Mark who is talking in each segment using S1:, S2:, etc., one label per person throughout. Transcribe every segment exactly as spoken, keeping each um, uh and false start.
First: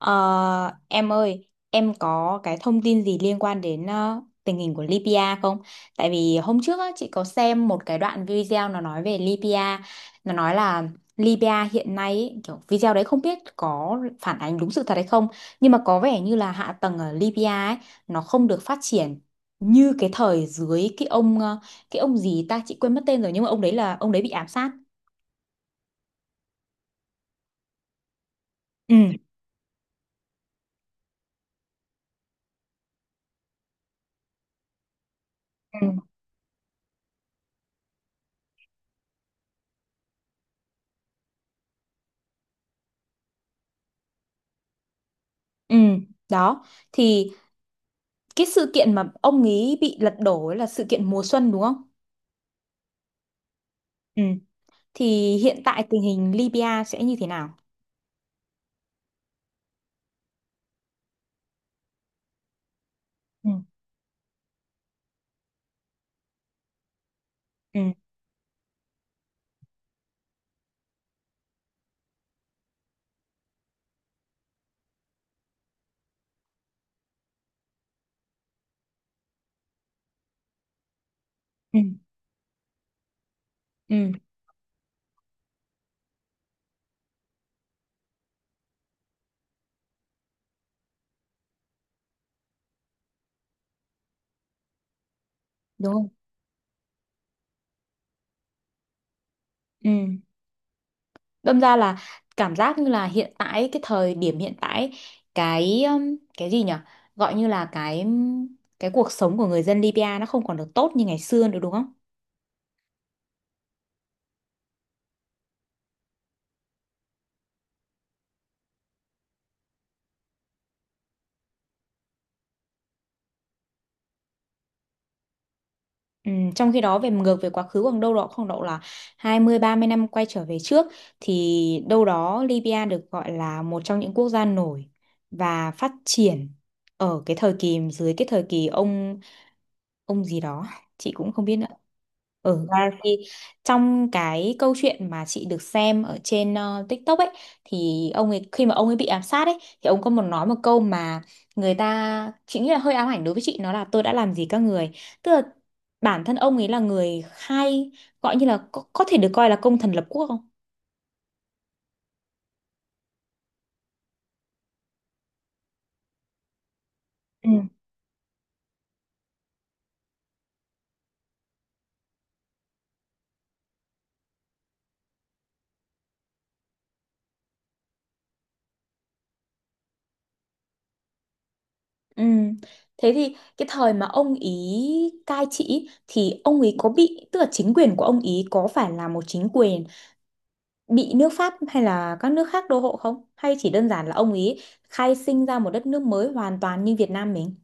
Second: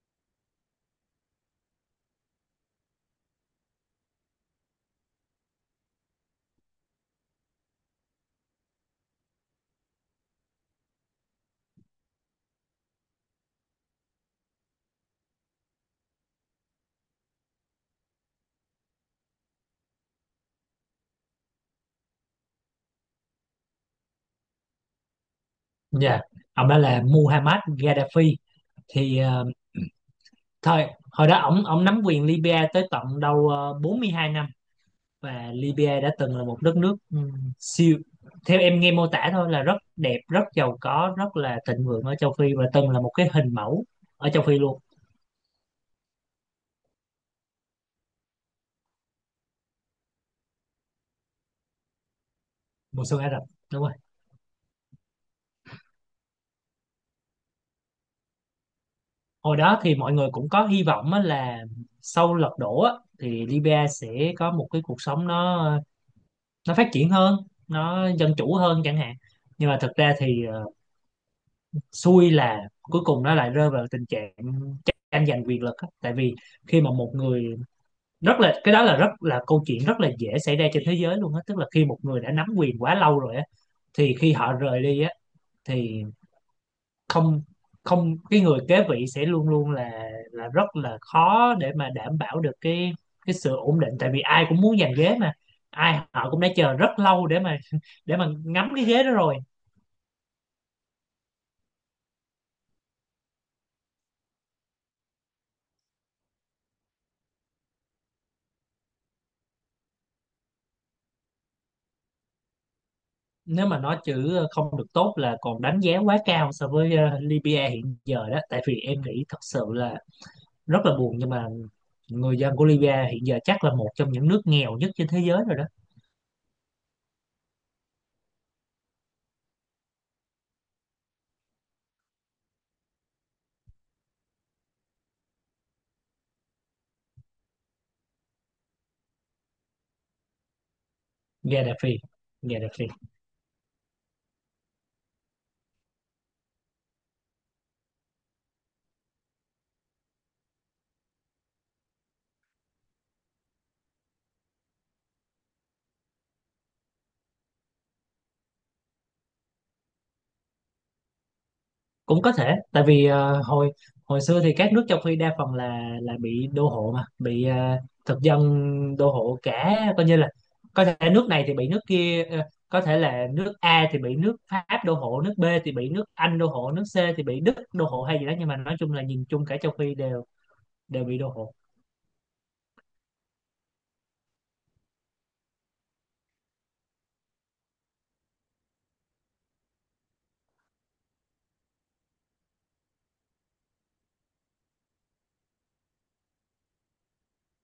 S1: Ờ, em ơi, em có cái thông tin gì liên quan đến ờ, tình hình của Libya không? Tại vì hôm trước á, chị có xem một cái đoạn video nó nói về Libya, nó nói là Libya hiện nay ý, kiểu video đấy không biết có phản ánh đúng sự thật hay không, nhưng mà có vẻ như là hạ tầng ở Libya ấy nó không được phát triển như cái thời dưới cái ông ờ, cái ông gì ta chị quên mất tên rồi, nhưng mà ông đấy là ông đấy bị ám sát.
S2: Dạ, ông đó là Muhammad Gaddafi.
S1: Ừ.
S2: Thì ờ, thời hồi đó ổng ổng nắm quyền Libya tới tận đâu ờ, bốn mươi hai năm. Và
S1: Ừ.
S2: Libya đã từng là một đất nước ừm, siêu, theo em nghe mô tả thôi, là rất đẹp, rất giàu có, rất là thịnh vượng ở châu Phi và từng là một cái hình mẫu ở châu Phi luôn.
S1: Ừ, đó thì cái sự kiện mà ông ấy bị lật đổ ấy là sự kiện mùa xuân đúng không?
S2: Mùa xuân Ả Rập. Đúng rồi.
S1: Ừ. Thì hiện tại tình hình Libya sẽ như thế nào?
S2: Hồi đó thì mọi người cũng có hy vọng á là sau lật đổ á, thì
S1: Ừ.
S2: Libya sẽ có một cái cuộc sống nó nó phát triển hơn,
S1: Ừ.
S2: nó dân chủ hơn chẳng hạn. Nhưng mà thực ra thì ờ, xui là cuối cùng nó lại rơi vào tình trạng tranh giành quyền lực á. Tại vì khi mà một người rất là cái đó là rất là câu chuyện rất là dễ xảy ra trên thế giới luôn á, tức là
S1: Ừ.
S2: khi một người đã nắm quyền quá lâu rồi á,
S1: Ừ.
S2: thì khi họ rời đi á, thì không không cái người kế vị sẽ luôn luôn là là rất là khó để mà đảm bảo được cái cái sự ổn định, tại vì ai cũng muốn giành ghế mà,
S1: Đúng
S2: ai
S1: không?
S2: họ cũng đã chờ rất lâu để mà để mà ngắm cái ghế đó rồi.
S1: Ừ. Đâm ra là, cảm giác như là hiện tại, cái thời điểm hiện tại, cái um, cái gì nhỉ? Gọi như là cái cái cuộc sống của người dân Libya nó không còn được tốt như ngày xưa nữa đúng không?
S2: Nếu mà nói chữ ờ, không được tốt là còn đánh giá quá cao so với ờ, Libya hiện giờ đó, tại vì em nghĩ thật sự là rất là buồn, nhưng mà người dân của Libya hiện giờ chắc là một trong những nước nghèo nhất trên thế giới rồi đó.
S1: Ừ, trong khi đó về ngược về quá khứ khoảng đâu đó khoảng độ là hai mươi ba mươi năm quay trở về trước, thì đâu đó Libya được gọi là một trong những quốc gia nổi và phát triển ở cái thời kỳ, dưới cái thời kỳ ông ông gì đó chị cũng không biết nữa.
S2: Gaddafi.
S1: ở ừ,
S2: Gaddafi.
S1: Gaddafi. Trong cái câu chuyện mà chị được xem ở trên ờ, TikTok ấy, thì ông ấy khi mà ông ấy bị ám sát ấy thì ông có một nói một câu mà người ta, chị nghĩ là hơi ám ảnh đối với chị, nó là tôi đã làm gì các người. Tức là bản thân ông ấy là người khai, gọi như là có, có thể được coi là công thần lập quốc không?
S2: Cũng có thể, tại vì ờ, hồi hồi xưa thì các nước châu Phi đa phần là là bị đô hộ mà, bị
S1: Ừ.
S2: ờ, thực dân đô hộ cả, coi như là có thể nước này thì bị nước kia ờ, có thể là nước A thì bị nước Pháp đô hộ, nước B thì bị nước Anh đô hộ, nước C thì bị Đức đô hộ hay gì đó, nhưng mà nói chung là nhìn chung cả châu Phi đều đều bị đô hộ.
S1: Ừ. Thế thì cái thời mà ông ý cai trị thì ông ý có bị, tức là chính quyền của ông ý có phải là một chính quyền bị nước Pháp hay là các nước khác đô hộ không? Hay chỉ đơn giản là ông ý khai sinh ra một đất nước mới hoàn toàn như Việt Nam mình?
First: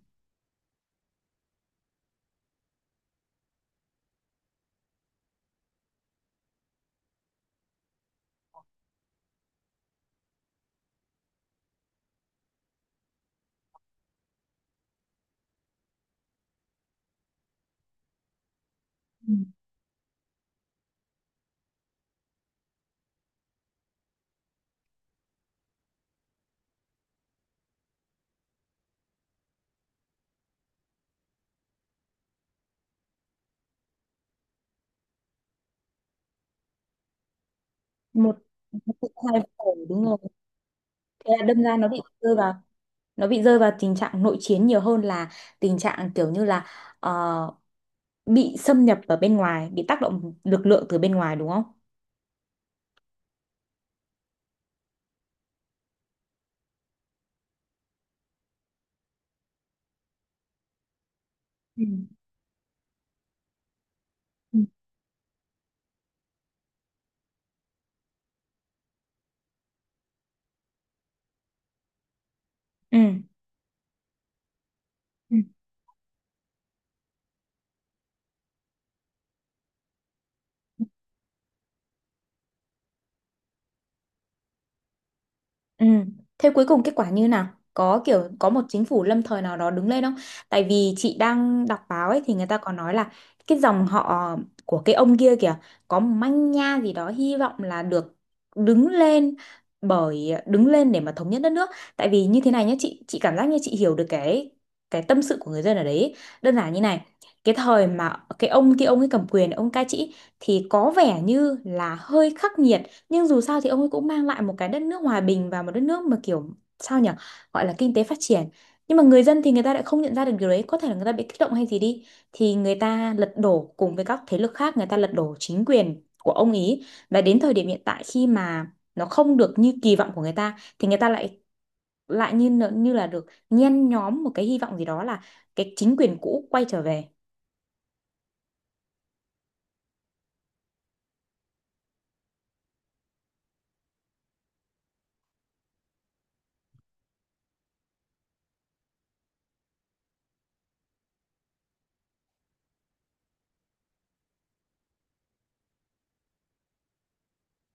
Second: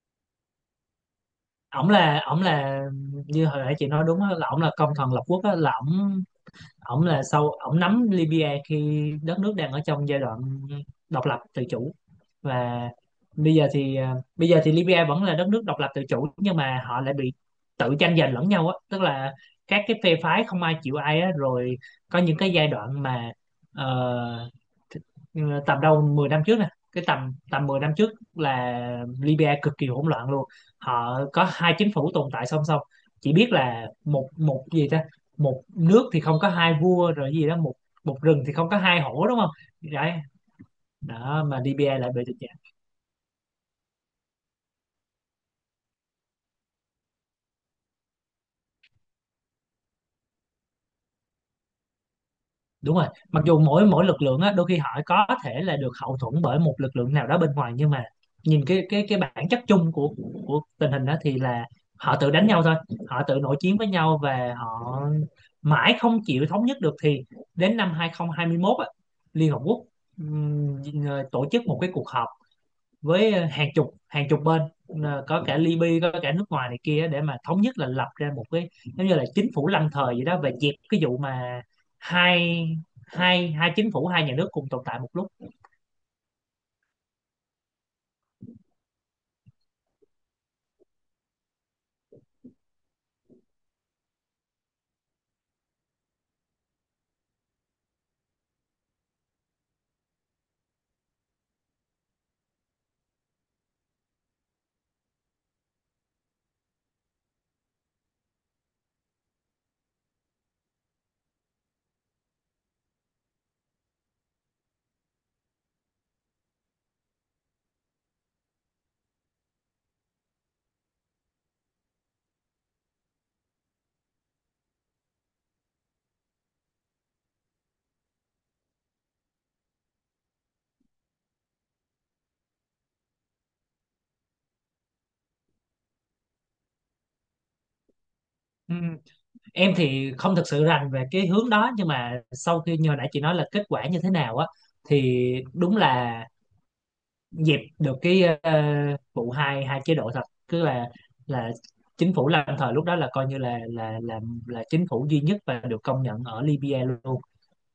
S2: Ổng là ổng là như hồi nãy chị nói đúng á, là ổng là công thần lập quốc á, là ổng ổng là sau ổng nắm Libya khi đất nước đang ở trong giai đoạn độc lập tự chủ. Và bây giờ thì à, bây giờ thì Libya vẫn là đất nước độc lập tự chủ, nhưng mà họ lại bị tự tranh giành lẫn nhau á, tức
S1: Ừ.
S2: là các cái phe phái không ai chịu ai á. Rồi có những cái giai đoạn mà ờ, th- tầm đâu mười năm trước nè, cái tầm tầm mười năm trước là Libya cực kỳ hỗn loạn luôn. Họ có hai chính phủ tồn tại song song. Chỉ biết là một một gì ta, một nước thì không có hai vua rồi gì đó, một một
S1: Một.
S2: rừng thì không có
S1: Nó
S2: hai
S1: bị
S2: hổ đúng
S1: thay
S2: không.
S1: đổi đúng
S2: Đấy.
S1: rồi. Thế
S2: Đó
S1: là
S2: mà
S1: đâm ra nó
S2: Libya
S1: bị
S2: lại bị.
S1: rơi vào nó bị rơi vào tình trạng nội chiến nhiều hơn là tình trạng kiểu như là ờ, bị xâm nhập ở bên ngoài, bị tác động lực lượng từ bên ngoài đúng không?
S2: Đúng rồi, mặc dù mỗi mỗi lực lượng á đôi khi họ có thể là được hậu thuẫn bởi một lực lượng nào đó bên ngoài, nhưng mà nhìn cái cái cái bản chất chung của của tình hình đó thì là
S1: Ừ.
S2: họ tự đánh nhau thôi. Họ tự nội chiến với nhau và
S1: Ừ.
S2: họ mãi không chịu thống nhất được, thì đến năm hai không hai một á, Liên Hợp Quốc ừm, tổ chức một cái cuộc họp
S1: Ừ.
S2: với ờ, hàng chục hàng chục bên, ờ,
S1: Ừ.
S2: có cả Libya có cả nước ngoài này kia, để mà thống nhất là lập ra một cái giống như là chính phủ lâm thời vậy đó, và dẹp cái vụ mà hai hai hai chính phủ, hai nhà nước cùng tồn tại một lúc.
S1: Ừ. Thế cuối cùng kết quả như nào? Có kiểu có một chính phủ lâm thời nào đó đứng lên không? Tại vì chị đang đọc báo ấy thì người ta có nói là cái dòng họ của cái ông kia kìa có một manh nha gì đó, hy vọng là được đứng lên, bởi đứng lên để mà thống nhất đất nước. Tại vì như thế này nhé, chị chị cảm giác như chị hiểu được cái cái tâm sự của người dân ở đấy ấy. Đơn giản như này, cái thời mà cái ông kia ông ấy cầm quyền, ông cai trị thì có vẻ như là hơi khắc nghiệt, nhưng dù sao thì ông ấy cũng mang lại một cái đất nước hòa bình và một đất nước mà, kiểu sao nhỉ, gọi là kinh tế phát triển. Nhưng mà người dân thì người ta lại không nhận ra được điều đấy, có thể là người ta bị kích động hay gì đi, thì người ta lật đổ cùng với các thế lực khác, người ta lật đổ chính quyền của ông ý. Và đến thời điểm hiện tại khi mà nó không được như kỳ vọng của người ta thì người ta lại, lại như nợ- như là được nhen nhóm một cái hy vọng gì đó, là cái chính quyền cũ quay trở về.
S2: Ừ. Em thì không thực sự rành về cái hướng đó, nhưng mà sau khi như hồi nãy chị nói là kết quả như thế nào á, thì đúng là dẹp được cái ờ, vụ hai hai chế độ thật. Cứ là là chính phủ lâm thời lúc đó là coi như là là là là chính phủ duy nhất và được công nhận ở Libya luôn.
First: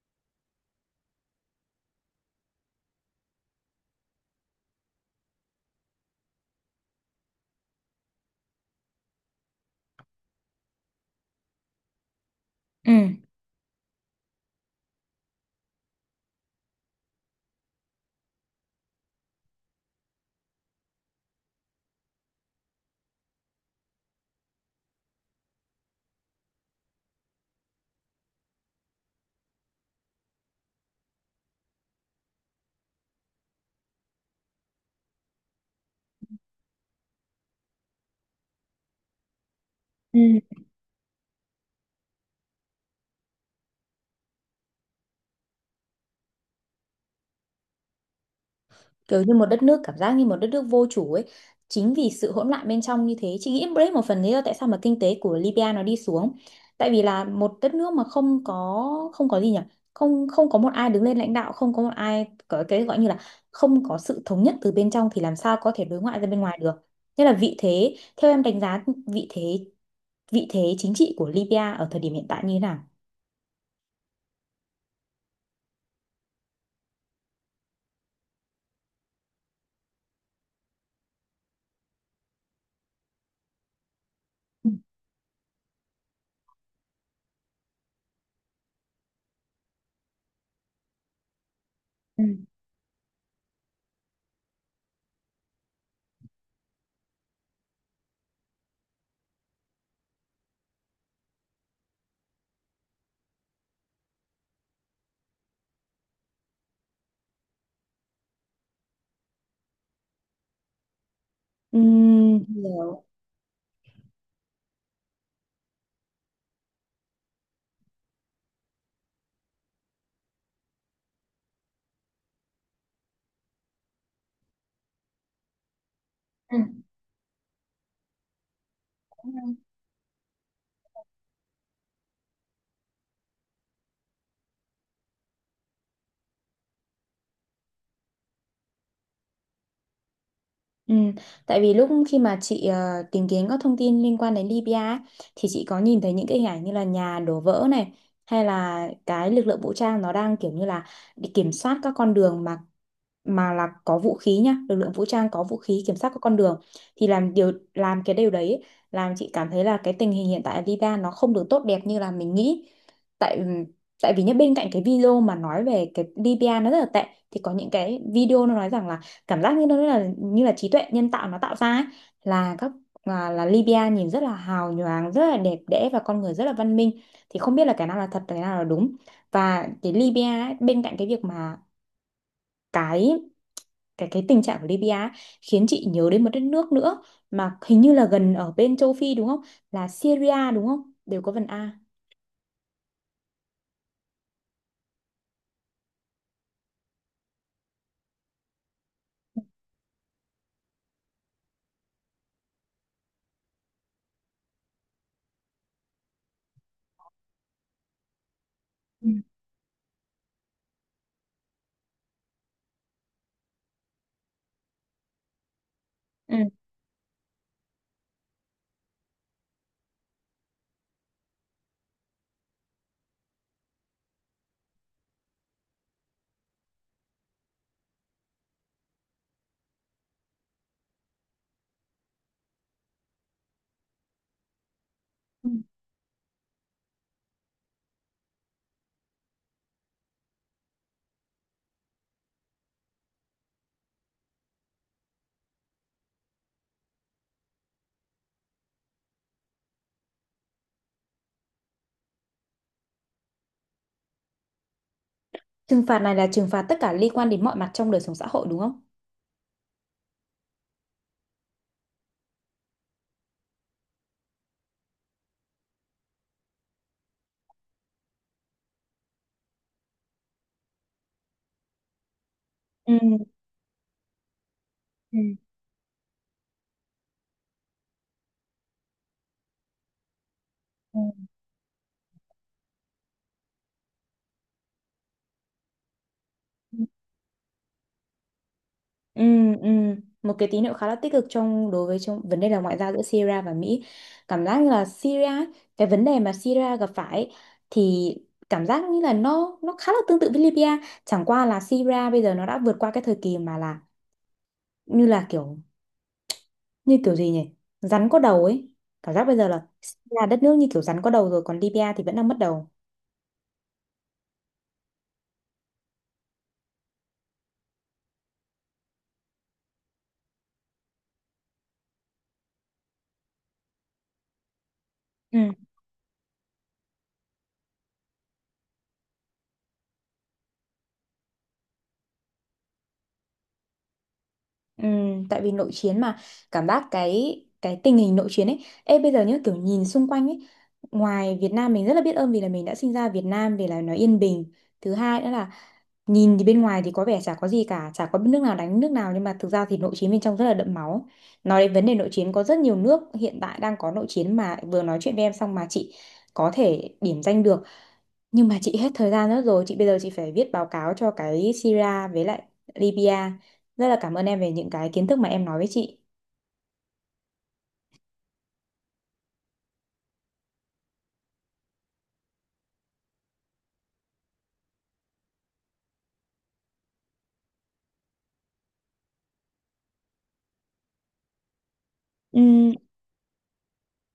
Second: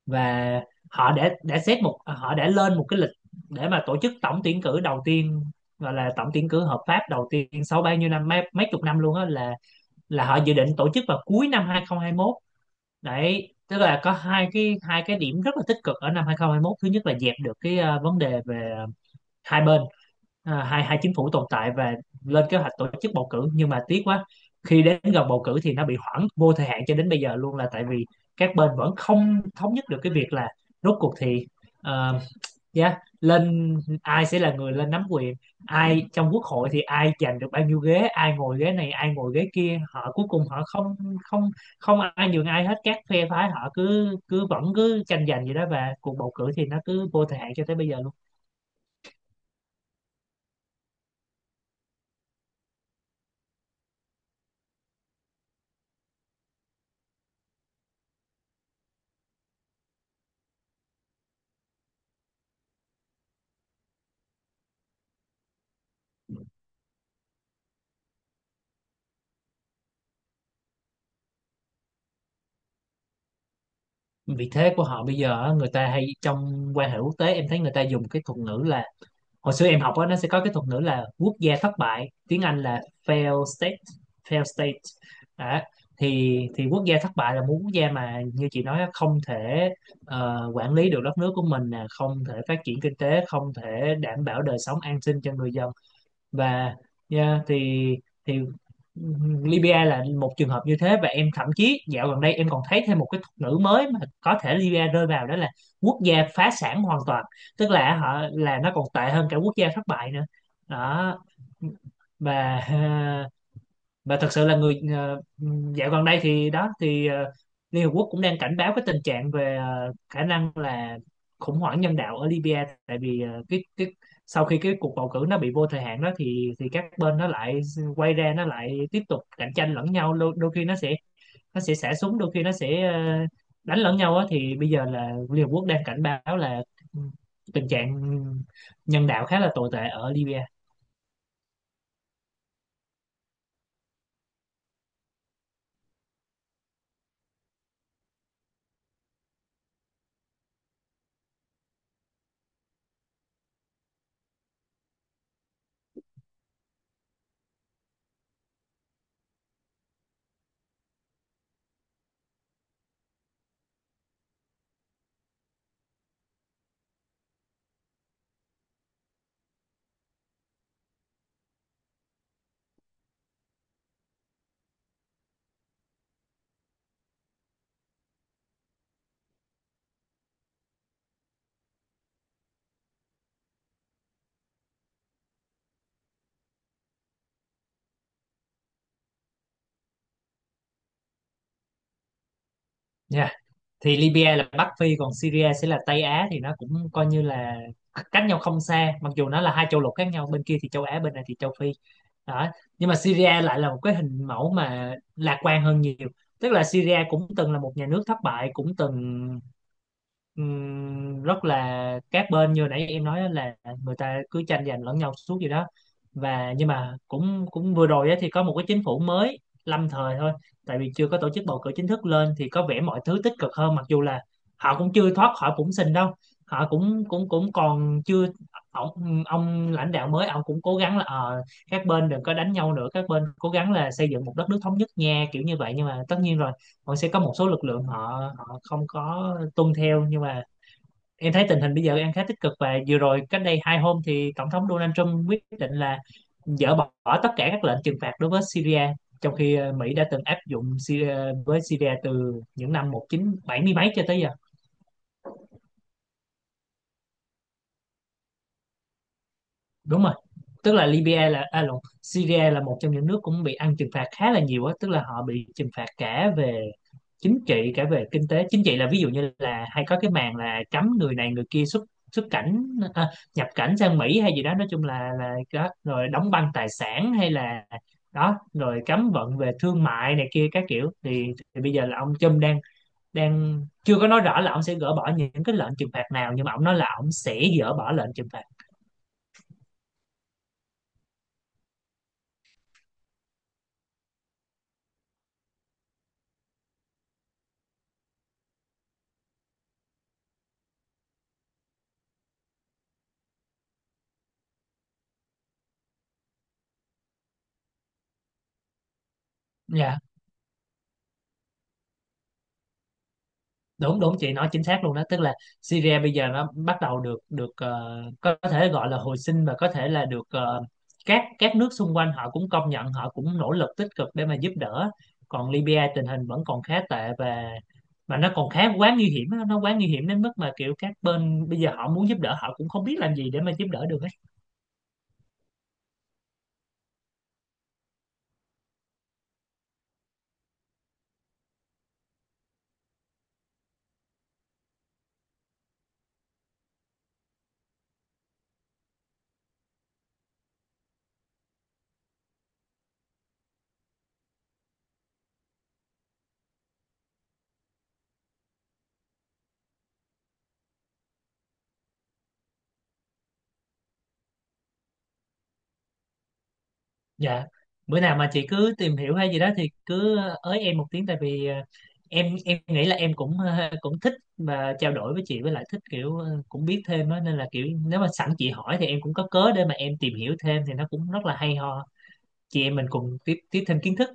S2: Và họ đã đã xét một họ đã lên một cái lịch để mà tổ chức tổng tuyển cử đầu tiên, gọi là tổng tuyển cử hợp pháp đầu tiên sau bao nhiêu năm, mấy, mấy chục năm luôn á, là là họ dự định tổ chức vào cuối năm hai không hai một.
S1: Ừ.
S2: Đấy, tức là có hai cái hai cái điểm rất là tích cực ở năm hai không hai một. Thứ nhất là dẹp được cái ờ, vấn đề về hai bên, à, hai hai chính phủ tồn tại, và lên kế hoạch tổ chức bầu cử. Nhưng mà tiếc quá, khi đến gần bầu cử thì nó bị hoãn vô thời hạn cho đến bây giờ luôn, là tại vì các bên vẫn không thống nhất được cái việc là rốt cuộc thì ờ, yeah, lên ai sẽ là người lên nắm quyền, ai trong quốc hội thì ai giành được bao nhiêu ghế, ai ngồi ghế này ai ngồi ghế kia. Họ
S1: Ừ.
S2: cuối cùng họ không không không ai nhường ai hết. Các phe phái họ cứ cứ vẫn cứ tranh giành vậy đó, và cuộc bầu cử thì nó cứ vô thời hạn cho tới bây giờ luôn.
S1: Kiểu như một đất nước, cảm giác như một đất nước vô chủ ấy. Chính vì sự hỗn loạn bên trong như thế, chị nghĩ đấy một phần lý do tại sao mà kinh tế của Libya nó đi xuống. Tại vì là một đất nước mà không có, không có gì nhỉ, không không có một ai đứng lên lãnh đạo, không có một ai, có cái gọi như là không có sự thống nhất từ bên trong, thì làm sao có thể đối ngoại ra bên ngoài được. Nên là vị thế, theo em đánh giá vị thế, vị thế chính trị của Libya ở thời điểm hiện tại như thế nào?
S2: Vị thế của họ bây giờ á, người ta hay trong quan hệ quốc tế, em thấy người ta dùng cái thuật ngữ là, hồi xưa em học á, nó sẽ có cái thuật ngữ là quốc gia thất bại, tiếng Anh là failed state. Failed state đó. thì thì quốc gia thất bại là một quốc gia mà như chị nói á, không thể ờ, quản lý được đất nước của mình nè,
S1: Ừ.
S2: không thể phát triển kinh tế, không thể đảm bảo đời sống an sinh cho người dân. Và yeah, thì thì Libya là một trường hợp như thế, và em thậm chí dạo gần đây em còn thấy thêm một cái thuật ngữ mới mà có thể Libya rơi vào, đó là quốc gia phá sản hoàn toàn, tức là họ là nó còn tệ hơn cả quốc gia thất bại nữa đó.
S1: Ừm. Nhiều.
S2: Và và thật sự là người ờ, dạo gần đây thì đó thì ờ, Liên Hợp Quốc cũng đang cảnh báo cái tình trạng về ờ, khả năng là khủng hoảng nhân đạo ở Libya. Tại vì ờ, cái cái sau khi cái cuộc bầu cử nó bị vô thời hạn đó, thì
S1: Ừ.
S2: thì các bên nó lại quay ra nó lại tiếp tục cạnh tranh lẫn nhau. Đôi, đôi khi nó sẽ nó sẽ xả súng, đôi khi nó sẽ ờ, đánh lẫn nhau á. Thì bây giờ là Liên Hợp Quốc đang cảnh báo là tình trạng nhân đạo khá là tồi tệ ở Libya.
S1: Ừ, tại vì lúc khi mà chị ờ, tìm kiếm các thông tin liên quan đến Libya ấy, thì chị có nhìn thấy những cái hình ảnh như là nhà đổ vỡ này, hay là cái lực lượng vũ trang nó đang kiểu như là đi kiểm soát các con đường, mà mà là có vũ khí nhá, lực lượng vũ trang có vũ khí kiểm soát các con đường, thì làm điều, làm cái điều đấy ấy, làm chị cảm thấy là cái tình hình hiện tại ở Libya nó không được tốt đẹp như là mình nghĩ. Tại tại vì nhá, bên cạnh cái video mà nói về cái Libya nó rất là tệ, thì có những cái video nó nói rằng là, cảm giác như nó là như là trí tuệ nhân tạo nó tạo ra ấy, là các, là, là Libya nhìn rất là hào nhoáng, rất là đẹp đẽ, và con người rất là văn minh, thì không biết là cái nào là thật, cái nào là đúng. Và cái Libya ấy, bên cạnh cái việc mà cái, cái cái tình trạng của Libya ấy, khiến chị nhớ đến một đất nước nữa mà hình như là gần ở bên châu Phi đúng không, là Syria đúng không, đều có vần A.
S2: Dạ. Thì Libya là Bắc Phi, còn Syria sẽ là Tây Á, thì nó cũng coi như là cách nhau không xa, mặc dù nó là hai châu lục khác nhau, bên kia thì châu Á bên này thì châu Phi đó. Nhưng mà Syria lại là một cái hình mẫu mà lạc quan hơn nhiều, tức là Syria cũng từng là một nhà nước thất bại, cũng
S1: Ừ.
S2: từng ừm, rất là các bên như nãy em nói á là người ta cứ tranh giành lẫn nhau suốt gì đó.
S1: Ừ.
S2: Và nhưng mà cũng cũng vừa rồi á thì có một cái chính phủ mới lâm thời thôi, tại vì chưa có tổ chức bầu cử chính thức lên, thì có vẻ mọi thứ tích cực hơn, mặc dù là họ cũng chưa thoát khỏi bủn xỉn đâu, họ cũng cũng cũng còn chưa. Ông, ông lãnh đạo mới, ông cũng cố gắng là ờ, các bên đừng có đánh nhau nữa, các bên cố gắng là xây dựng một đất nước thống nhất nha, kiểu
S1: Ừ.
S2: như vậy. Nhưng mà tất nhiên rồi, còn sẽ có một số lực lượng họ họ không có tuân theo, nhưng mà em thấy tình hình bây giờ đang khá tích cực. Và vừa rồi cách đây hai hôm thì tổng thống Donald Trump quyết định là dỡ bỏ tất cả các lệnh trừng phạt đối với Syria, trong khi ờ, Mỹ đã từng áp dụng Syria, với Syria từ những năm một chín bảy không mấy cho tới giờ.
S1: Trừng phạt này là trừng phạt tất cả liên quan đến mọi mặt trong đời sống xã hội đúng không?
S2: Đúng rồi, tức là Libya là à, lộn, Syria là một trong những nước cũng bị ăn trừng phạt khá là nhiều á, tức là họ bị trừng phạt cả về chính trị cả về kinh tế. Chính trị là ví dụ như là hay có cái màn là cấm người này người kia xuất xuất cảnh,
S1: Ừ.
S2: à, nhập cảnh sang Mỹ hay gì đó, nói chung là
S1: Ừ.
S2: là đó. Rồi đóng băng tài sản hay là đó. Rồi cấm vận về thương mại này kia các kiểu, thì, thì bây giờ là ông Trump đang đang chưa có nói rõ là ông sẽ gỡ bỏ những cái lệnh trừng phạt nào, nhưng mà ông nói
S1: Ừ.
S2: là ông sẽ gỡ bỏ lệnh trừng phạt.
S1: Ừ, ừ. Một cái tín hiệu khá là tích cực trong, đối với, trong vấn đề là ngoại giao giữa Syria và Mỹ. Cảm giác như là Syria, cái vấn đề mà Syria gặp phải ấy, thì cảm giác như là nó nó khá là tương tự với Libya. Chẳng qua là Syria bây giờ nó đã vượt qua cái thời kỳ mà là như là kiểu, như kiểu gì nhỉ? Rắn có đầu ấy. Cảm giác bây giờ là
S2: Dạ.
S1: Syria đất nước như kiểu rắn có đầu rồi, còn Libya thì vẫn đang mất đầu.
S2: Đúng đúng, chị nói chính xác luôn đó, tức là Syria bây giờ nó bắt đầu được được ờ, có thể gọi là hồi sinh, và có thể là được ờ, các các nước xung quanh họ cũng công nhận, họ cũng nỗ lực tích cực để mà giúp đỡ.
S1: Ừ.
S2: Còn Libya tình hình vẫn còn khá tệ, và và nó còn khá quá nguy hiểm á, nó quá nguy hiểm đến mức mà kiểu các bên bây giờ họ muốn giúp đỡ họ cũng không biết làm gì để mà giúp đỡ được.
S1: Ừ, tại vì nội chiến mà. Cảm giác cái cái tình hình nội chiến ấy, ê bây giờ nhá, kiểu nhìn xung quanh ấy, ngoài Việt Nam mình, rất là biết ơn vì là mình đã sinh ra Việt Nam vì là nó yên bình. Thứ hai nữa là nhìn thì bên ngoài thì có vẻ chả có gì cả, chả có nước nào đánh nước nào, nhưng mà thực ra thì nội chiến bên trong rất là đẫm máu. Nói đến vấn đề nội chiến, có rất nhiều nước hiện tại đang có nội chiến mà vừa nói chuyện với em xong mà chị có thể điểm danh được, nhưng mà chị hết thời gian nữa rồi. Chị bây giờ chị phải viết báo cáo cho cái Syria với lại Libya. Rất là cảm ơn em về những cái kiến thức mà em nói với chị.
S2: Dạ, bữa nào mà chị cứ tìm hiểu hay gì đó thì cứ ờ, ới em một tiếng, tại vì ờ, em em nghĩ là em cũng ờ, cũng thích và trao đổi với chị, với lại thích kiểu ờ, cũng biết thêm á, nên là kiểu nếu mà sẵn chị hỏi thì em cũng có cớ để mà em tìm hiểu thêm, thì nó cũng rất là hay ho. Chị
S1: Ừm,
S2: em mình cùng tiếp tiếp thêm kiến thức.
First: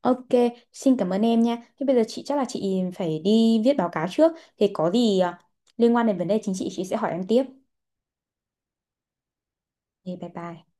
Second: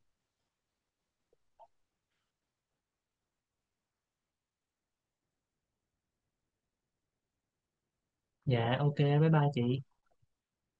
S1: ok, xin cảm ơn em nha. Thế bây giờ chị chắc là chị phải đi viết báo cáo trước. Thì có gì à, liên quan đến vấn đề chính trị chị sẽ hỏi em tiếp.
S2: Dạ, ok, bye bye chị.
S1: Thì bye bye.